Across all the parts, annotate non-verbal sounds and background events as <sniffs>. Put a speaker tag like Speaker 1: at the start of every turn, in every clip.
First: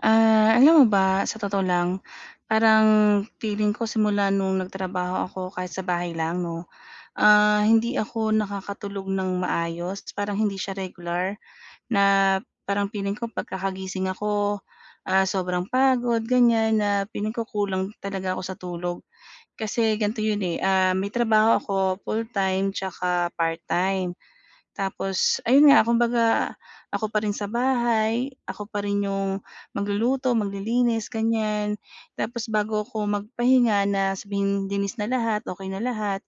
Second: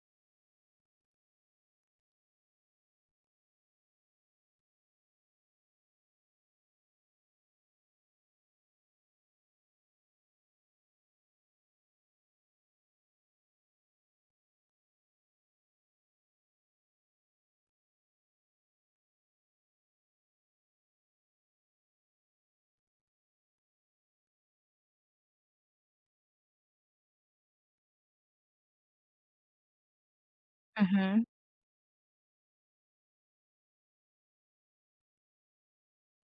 Speaker 1: Ah, alam mo ba, sa totoo lang, parang feeling ko simula no'ng nagtrabaho ako kahit sa bahay lang 'no, ah, hindi ako nakakatulog nang maayos. Parang hindi siya regular, na parang feeling ko 'pag kakagising ako, ah, sobrang pagod, ganyan, na feeling ko kulang talaga ako sa tulog. Kasi ganito yun eh, ah, may trabaho ako full-time 'tsaka part-time. Tapos, ayun nga, kumbaga, ako pa rin sa bahay, ako pa rin 'yung magluluto, maglilinis,
Speaker 2: Mhm.
Speaker 1: ganyan. Tapos bago ako magpahinga na sabihing linis na lahat, okey na lahat,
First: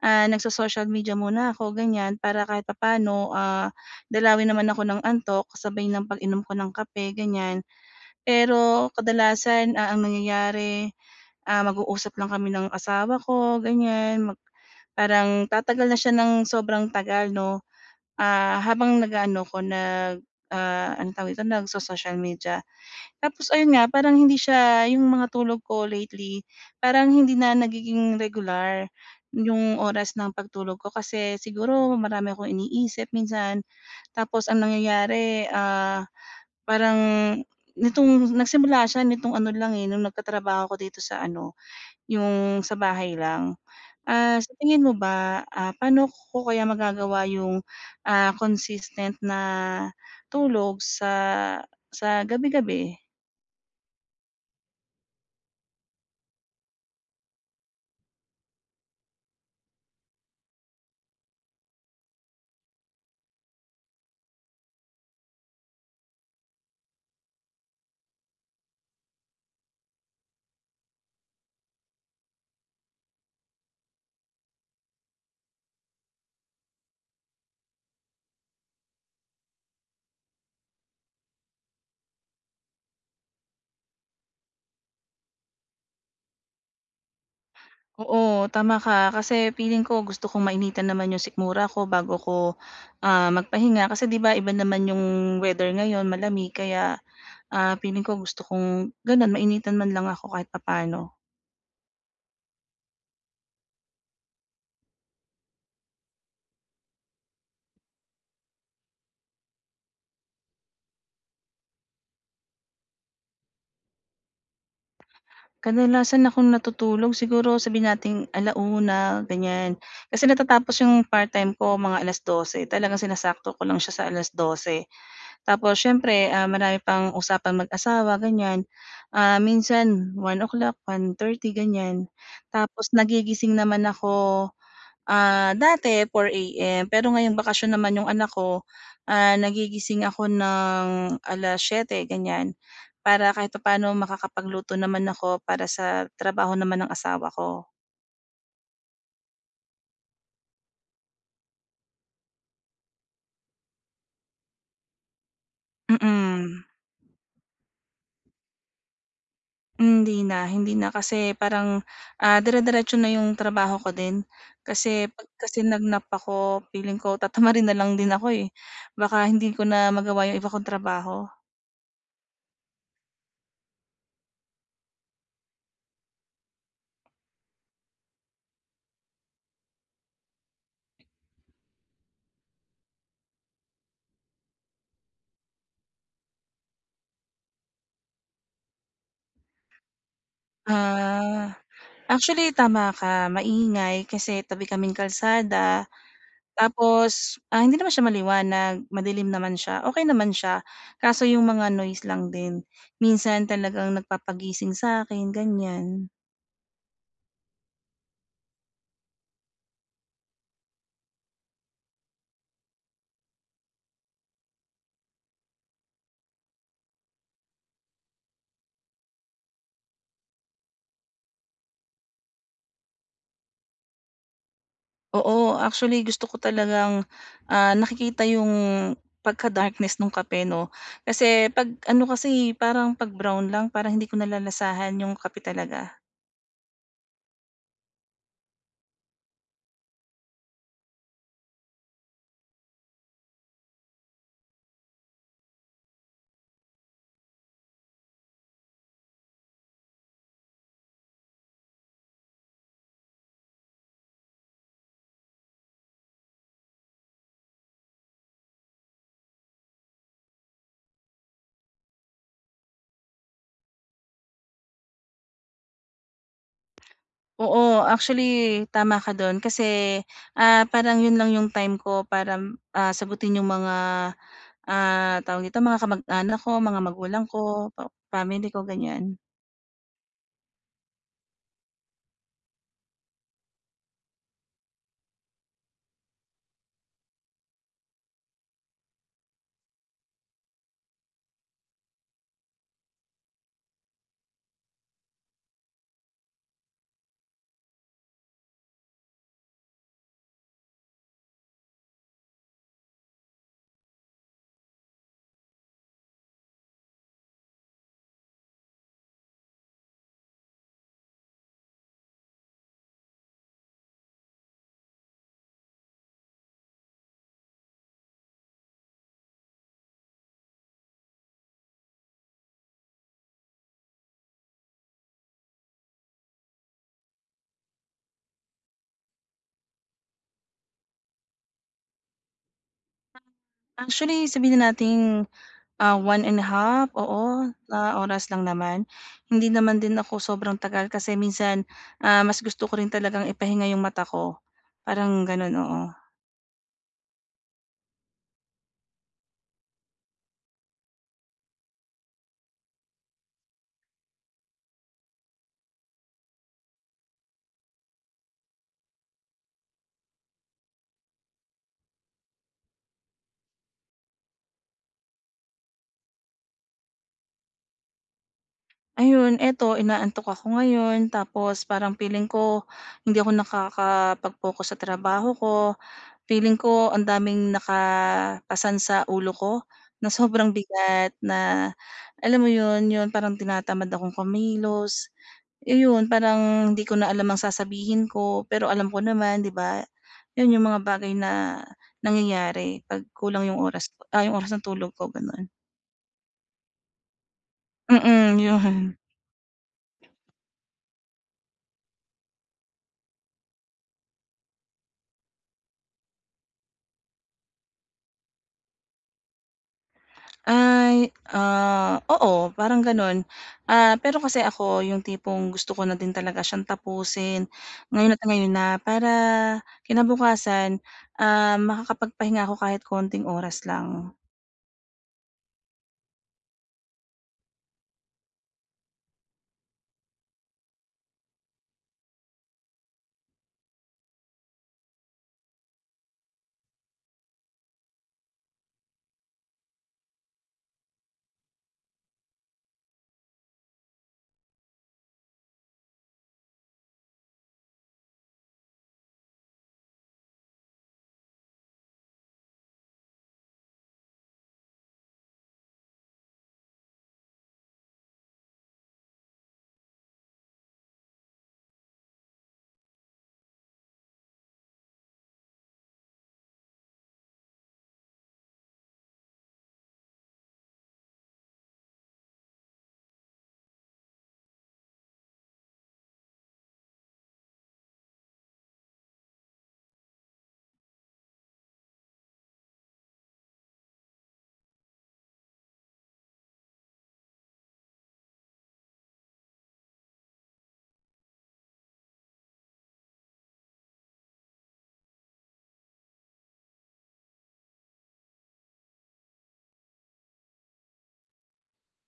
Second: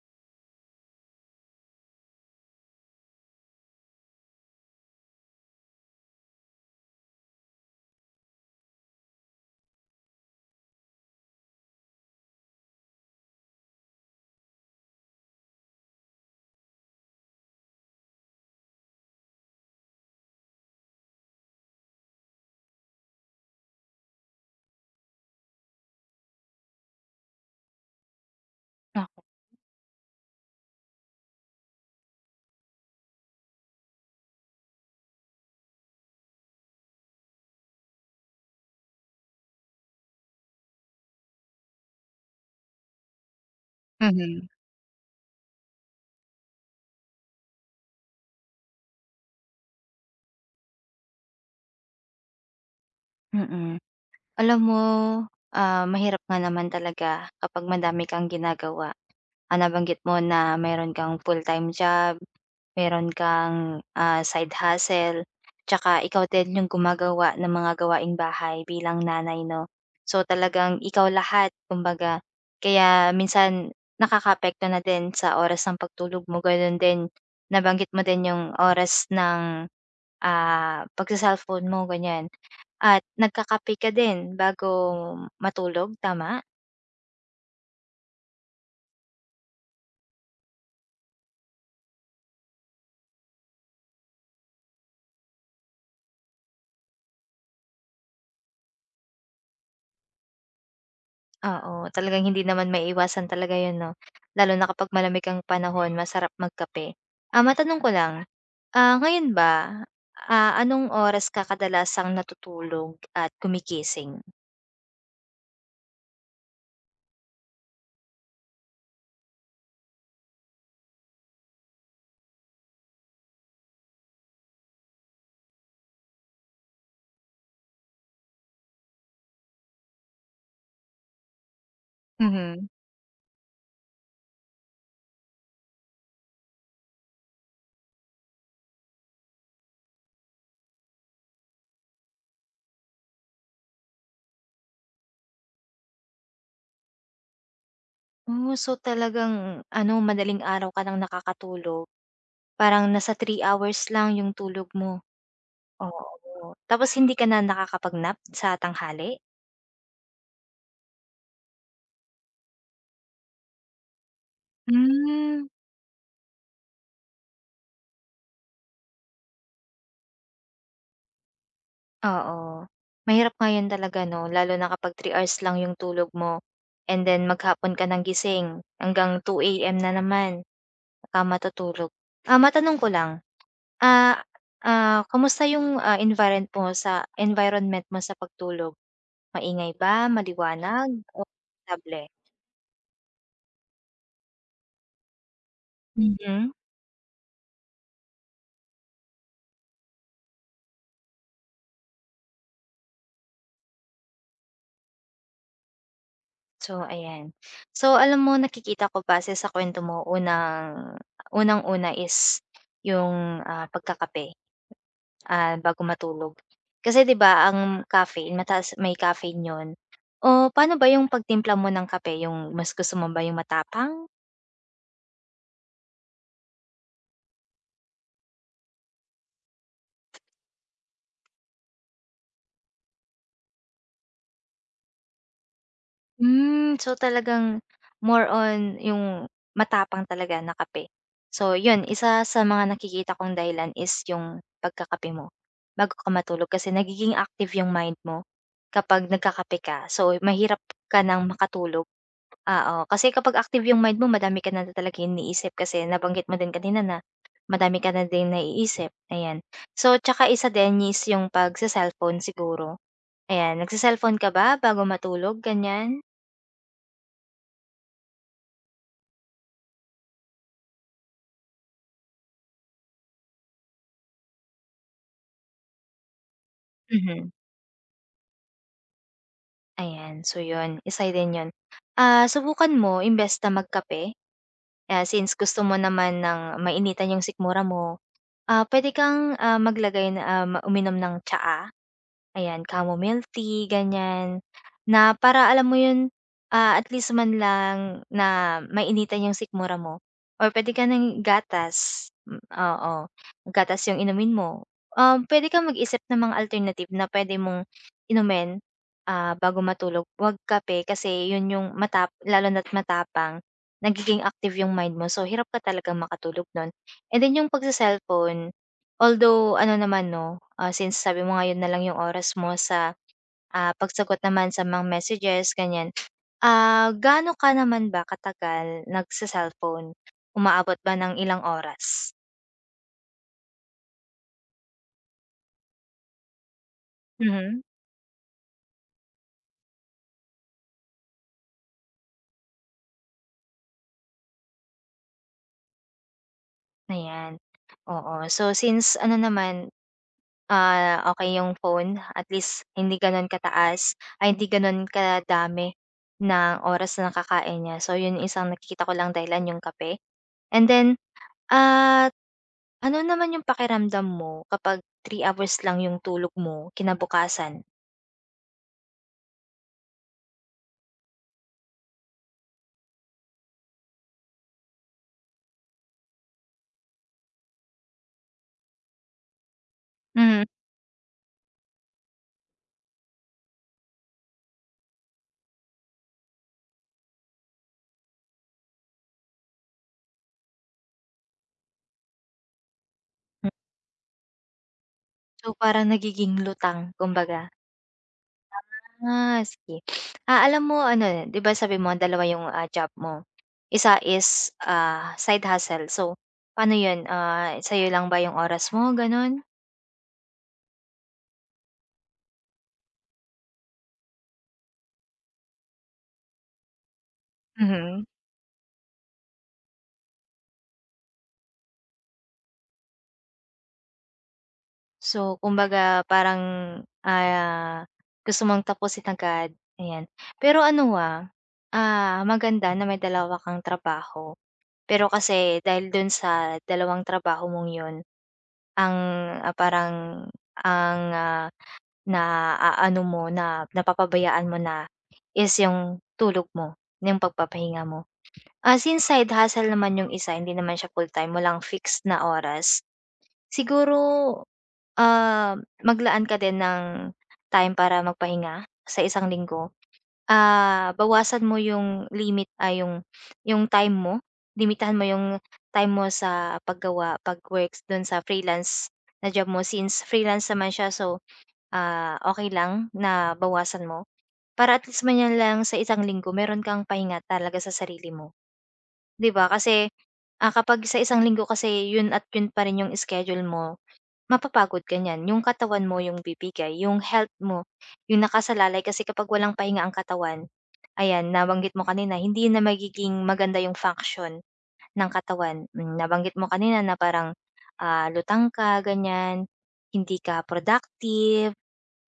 Speaker 1: ah, nagso-social media muna 'ko, ganyan, para kahit papaano, ah, dalawin naman ako ng antok, sabay ng pag-inom ko ng kape, ganyan. Pero kadalasan, ah, ang nangyayari, ah, mag-uusap lang kami ng asawa ko, ganyan. Mag parang tatagal na siya nang sobrang tagal 'no, ah, habang nag-aano ko nag, ah, anong tawag dito, nagso-social media. Tapos ayun nga, parang hindi siya, 'yung mga tulog ko lately, parang hindi na nagiging regular
Speaker 2: Naku.
Speaker 1: 'yung oras ng pag-tulog ko kasi siguro marami akong iniisip minsan. Tapos ang nangyayari, ah, parang, nitong nag-simula siya nitong ano lang eh, no'ng nagkatrabaho ako dito sa ano, 'yung sa bahay lang. Ah,
Speaker 2: Mhm.
Speaker 1: sa tingin mo ba, ah, paano ko kaya magagawa 'yung, ah, consistent na tulog sa sa gabi-gabi?
Speaker 2: Mm. Alam mo, ah, mahirap nga naman talaga kapag madami kang ginagawa. Ah, nabanggit mo na mayro'n kang full-time job, mayro'n kang, ah, side hustle, 'tsaka ikaw din 'yong gumagawa ng mga gawaing bahay bilang nanay 'no. So talagang ikaw lahat kumbaga kaya minsan nakakaapekto na din sa oras ng pagtulog mo gano'n din nabanggit mo din 'yung oras ng, ah, pagse-cellphone mo ganiyan at nagkakape ka din bago matulog, tama?
Speaker 1: Oo, tama ka, kasi feeling ko gusto kong mainitan naman 'yung sikmura 'ko bago ko, ah, magpahinga. Kasi 'di ba, iba naman 'yung weather ngayon malamig kaya, ah, feeling ko gusto kong gano'n mainitan man lang ako kahit papa'no.
Speaker 2: Oo, talaga hindi naman maiiwasan talaga 'yun 'no, lalo na kapag malamig ang panahon masarap magkape. Ah, matanong ko lang, ah, ngayon ba, ah, anong oras ka kadalasang natutulog at gumigising?
Speaker 1: Kadalasan akong natutulog siguro, sabihin nating 1 :00 ganiyan, kasi natatapos 'yung part-time ko mga 12 :00, talagang sinasakto ko lang siya sa 12 :00, tapos siyempre, ah, marami pang usapang mag-asawa, ganiyan. Um, minsan 1 :00, 1 :30 ganiyan.
Speaker 2: Mhm.
Speaker 1: Tapos nagigising naman ako, ah, dati, 4 AM, pero ngayong bakasyon naman 'yong anak ko, ah, nagigising ako ng 7:00, ganiyan. Para kahit papa'no makakapagluto naman ako, para sa trabaho naman ng asawa ko.
Speaker 2: Oh, so talagang ano madaling araw ka nang nakakatulog, parang nasa 3 hours lang 'yong tulog mo, oo.
Speaker 1: Mm.
Speaker 2: Tapos hindi ka na nakakapag-nap, sa tanghali?
Speaker 1: Hindi na, hindi na kasi, parang, ah, dire-diretso na 'yong trabaho ko din. Kasi, 'pag
Speaker 2: Hmm.
Speaker 1: kasi nag nap ako, feeling ko, tatamarin na lang din ako, eh. Baka hindi ko na magawa 'yong iba kong trabaho.
Speaker 2: Oo, mahirap nga 'yon talaga, 'no, lalo na kapag 3 hours lang 'yong tulog mo, and then maghapon ka nang gising, hanggang 2 AM na naman, ka matutulog. Ah, matanong ko lang, ah ah, kamusta 'yong, ah, environt environment mo sa pagtulog? Maingay ba? Maliwanag? O
Speaker 1: Ah,
Speaker 2: komportable?
Speaker 1: actually, tama ka, maingay kasi, tabi kaming kalsada.
Speaker 2: <unintelligible>
Speaker 1: Tapos, ah, hindi naman siya maliwanag, madilim naman siya, okey naman siya, kaso 'yong mga noise lang din, minsan talagang nagpapagising sa'kin, ganiyan.
Speaker 2: So, ayan, so alam mo nakikita ko base sa kuwento mo unang unang-una is 'yung, ah, pagkakape, ah, bago matulog. Kasi 'di ba ang caffeine mataas may caffeine 'yun, o pa'no ba 'yung pagtimpla mo ng kape 'yung mas gusto mo ba 'yung matapang?
Speaker 1: Oo, actually gusto ko talagang, ah, nakikita 'yung pagka-darkness nung kape 'no, kasi 'pag ano kasi, eh, parang 'pag brown lang parang hindi ko nalalasahan 'yung kape talaga.
Speaker 2: Hmm, so talagang, more on 'yung matapang talaga na kape, so 'yun, isa sa mga nakikita kong dahilan is 'yung pagkakape mo bago ka matulog, kasi nagiging active 'yung mind mo kapag nagkakape ka. So mahirap ka ng makatulog, oo, kasi kapag active 'yung mind mo, madami ka na talaga inisip kasi nabanggit mo din kanina, na madami ka na din naiisip ayan. So, tsaka isa din is 'yung pagse-cellphone siguro, ayan nagse-cellphone ka ba bago matulog ganiyan?
Speaker 1: Oo, actually tama ka doon kasi, ah, parang 'yon lang yung time ko para, ah, sagutin 'yong mga, ah, tawag dito mga kamag-anak ko, mga magulang
Speaker 2: Mhm.
Speaker 1: ko, pa family ko ganiyan.
Speaker 2: Ayan so 'yon, isa rin 'yon. Ah, subukan mo imbes na magkape, ah, since gusto mo naman ng mainitan 'yong sikmura mo, ah, puwede kang, ah, maglagay na ah, uminom ng tsaa, ayan chamomile milk tea, ganyan. Na para alam mo 'yon, ah, at least man lang na mainitan 'yong sikmura mo or puwede ka ng gatas m oo, gatas 'yong inumin mo. Um, puwede kang mag-isip ng mga alternative na puwede mong inumin, ah, bago matulog 'wag kape kasi 'yon 'yong matap lalo na't matapang nagiging active 'yong mind mo so hirap ka talagang makatulog non and then 'yong pagse-cellphone although ano naman 'no, ah, since sabi mo nga 'yon na lang 'yong oras mo sa, ah, pagsagot naman sa mga messages, ganiyan. Ah, gaano ka naman ba katagal nagse-cellphone, umaabot ba ng ilang oras?
Speaker 1: Actually sabihin nating ah, 1 1/2 oo,
Speaker 2: Hmm.
Speaker 1: na oras lang naman hindi naman din ako sobrang tagal kasi minsan, ah, mas gusto ko rin talagang ipahinga 'yong mata ko. Parang gano'n, oo.
Speaker 2: Ayan. Oo, so since ano naman, ah, okey 'yong phone at least hindi gano'n ka-taas ay hindi gano'n ka dami ng oras nakakain niya so 'yong isang nakikita ko lang dahilan 'yong kape, and then, at, ano naman yung pakiramdam mo kapag 3 hours lang yung tulog mo kinabukasan?
Speaker 1: Ayun eto inaantok ako ngayon tapos parang feeling ko, hindi ako nakakapag-focus sa trabaho ko. Feeling ko ang daming naka-pasan sa ulo ko na
Speaker 2: Mhm.
Speaker 1: sobrang bigat na alam mo 'yon, 'yon parang tinatamad akong kumilos, ayon parang hindi ko na alam ang sasabihin ko pero alam ko naman 'di ba, 'yon 'yong mga bagay na nangyayari pag kulang 'yong oras 'yong oras na tulog ko gano'n
Speaker 2: So, parang nagiging lutang, kumbaga.
Speaker 1: Hmm, yun. <tsk>
Speaker 2: <sniffs> Ah, sige ah, alam mo ano 'di ba sabihin mo ang dalawa 'yong ah, job mo, isa is ah, side hustle so paano 'yon ah, sa 'yo lang ba 'yong oras mo ganon?
Speaker 1: Ay, ah, oo parang ganon. Ah, pero kasi ako yung tipong gusto ko na din talaga siyang tapusin
Speaker 2: Mhm.
Speaker 1: ngayon at ngayon na para kinabukasan, ah, makakapagpahinga ako kahit konting oras lang.
Speaker 2: So, kumbaga parang, ah, gusto mong tapusin agad, ayan. Pero ano ah ah, maganda na may dalawa kang trabaho, pero kasi, dahil dun sa dalawang trabaho mong 'yun, ang, ah, parang ang, ah, na-aano mo na napapabayaan mo na is, yung tulog mo, yung pagpapahinga mo. Ah, since side hustle naman yung isa hindi naman siya full-time walang fixed na oras. Siguro, ah, maglaan ka din ng time para magpahinga, sa isang linggo. Ah, bawasan mo 'yong limit ah, 'yong 'yong time mo, limitahan mo 'yong time mo sa paggawa, pag-works do'n sa freelance na job mo. Since freelance naman siya so, ah, okey lang na bawasan mo. Para at least man, yan lang sa isang linggo meron kang pahinga talaga sa sarili mo. 'Di ba, kasi, ah, kapag sa isang linggo kasi 'yon at 'yon pa rin 'yong schedule mo mapapagod ka niyan, 'yong katawan mo 'yong bibigay, 'yong health mo, 'yong nakasalalay. Kasi kapag walang pahinga ang katawan, ayan nabanggit mo kanina hindi na magiging maganda 'yong function ng katawan. Mm, nabanggit mo kanina na parang, ah, lutang ka ganyan, hindi ka productive,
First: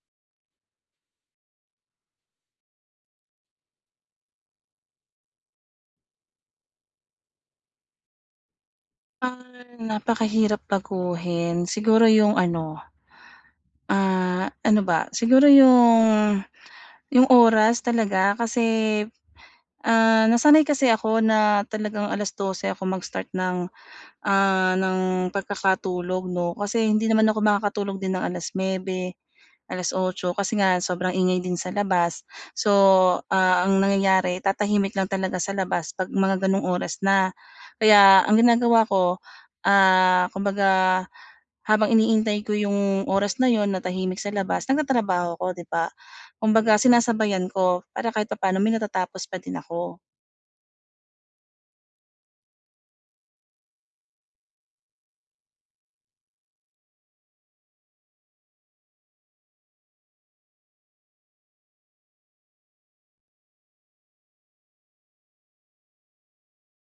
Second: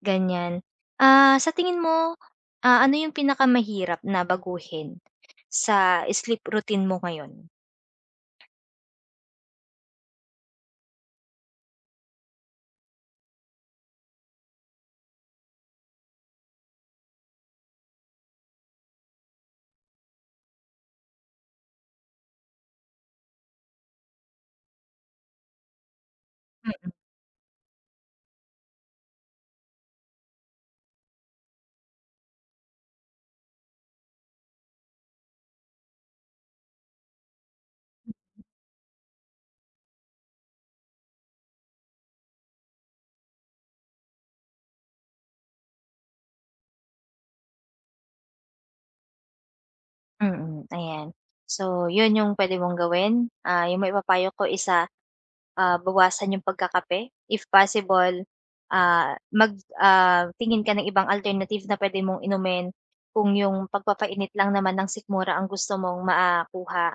Speaker 2: ganyan. Ah, sa tingin mo, ah, ano yung pinakamahirap na baguhin, sa sleep routine mo ngayon?
Speaker 1: Ah napakahirap baguhin siguro yung ano, ah, ano ba siguro 'yong 'yong oras talaga kasi, ah, nasanay kasi ako na talagang 12:00 ako mag-start ng, ah, ng pagkakatulog 'no kasi
Speaker 2: Mm.
Speaker 1: hindi naman ako makakatulog din ng 9:00, 8:00 kasi nga sobrang ingay din sa labas. So, ah, ang nangyayari tatahimik lang talaga sa labas 'pag mga ganong oras na. Kaya ang ginagawa ko, ah, kumbaga habang iniintay ko yung oras na 'yon na tahimik sa labas nagtatrabaho ako 'di ba, kumbaga sinasabayan ko para kahit papaano may natatapos pa din ako.
Speaker 2: Mm, ayan so 'yon 'yong puwede mong gawin, ah 'yong maipapayo ko is, ah, bawasan 'yong pagkakape if possible, ah, mag ah, tingin ka ng ibang alternative na puwede mong inumin kung 'yong pagpapainit lang naman ng sikmura ang gusto mong ma ah, kuha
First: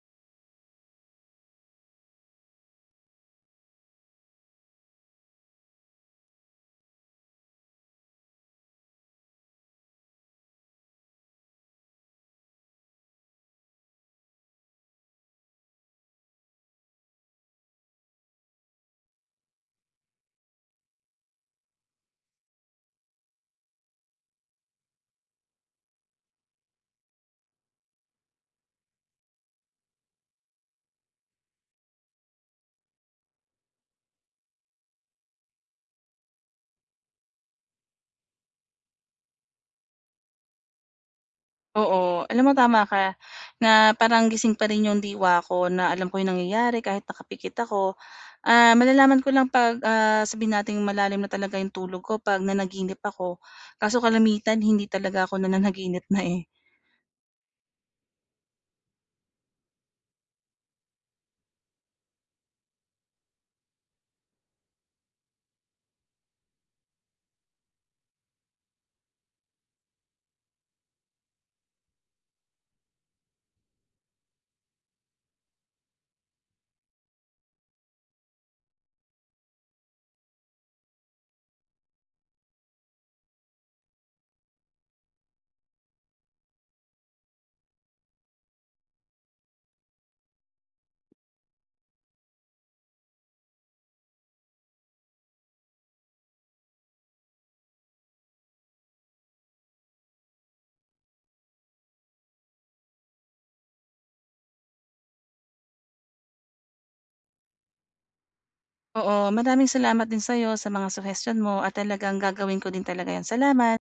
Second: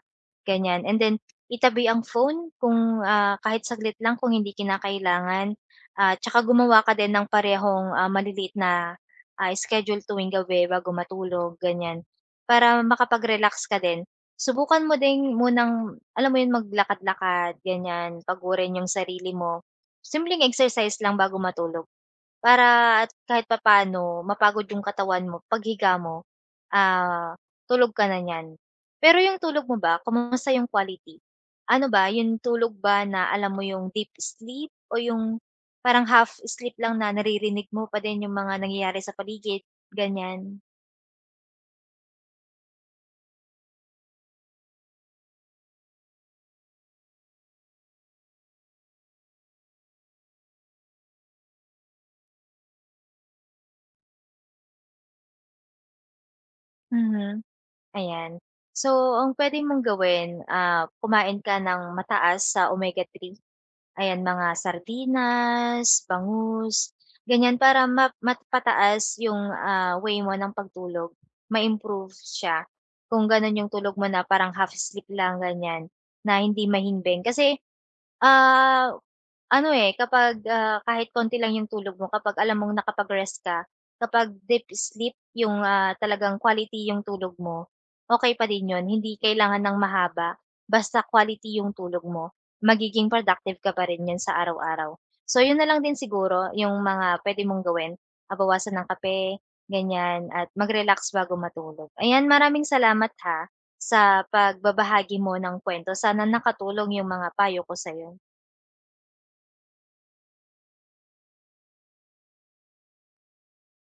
Speaker 2: ganyan and then itabi ang phone kung, ah, kahit saglit lang kung hindi kinakailangan at tsaka gumawa ka din ng parehong, ah, maliliit na, ah, schedule tuwing gabi bago matulog ganyan para makapag-relax ka din. Subukan mo ding munang alam mo 'yon maglakad-lakad ganyan pagurin yung sarili mo, simpleng exercise lang bago matulog para at kahit papaano mapagod yung katawan mo paghiga mo, ah, tulog ka na niyan. Pero yung tulog mo ba kumusta yung quality? Ano ba yung tulog ba na alam mo yung deep sleep o yung parang half sleep lang na naririnig mo pa din yung mga nangyayari sa paligid, ganyan?
Speaker 1: Oo. Alam mo, tama ka, na parang gising pa rin 'yong diwa ko, na alam ko yung nangyayari kahit nakapikit ako. Ah, malalaman ko lang 'pag, ah, sabihin nating malalim na talaga yung tulog ko 'pag nanaginip ako. Kaso kalimitan, hindi talaga ako nananaginip na, eh.
Speaker 2: Mhm. Ayan. So ang puwede mong gawin, ah, kumain ka ng mataas sa omega-3. Ayan, mga sardinas, bangus, ganyan para ma mapataas yung, ah, way mo ng pagtulog. Ma-improve siya, kung gano'n yung tulog mo na parang half sleep lang ganyan, na hindi mahimbing. Kasi, ah, ano, eh, kapag, ah, kahit konti lang yung tulog mo kapag alam mong nakapag-rest ka, kapag deep sleep yung, ah, talagang quality yung tulog mo, okey pa din yun. Hindi kailangan ng mahaba, basta quality yung tulog mo. Magiging productive ka pa rin niyan sa araw-araw. So yun na lang din siguro, yung mga puwede mong gawin. Ah, bawasan ang kape, ganyan at mag-relax bago matulog. Ayan, maraming salamat ha, sa pagbabahagi mo ng kuwento. Sana nakatulong yung mga payo ko sa'yo.
Speaker 1: Oo, maraming salamat din sa'yo sa mga suhestiyon mo, at talagang gagawin ko din talaga yun. Salamat.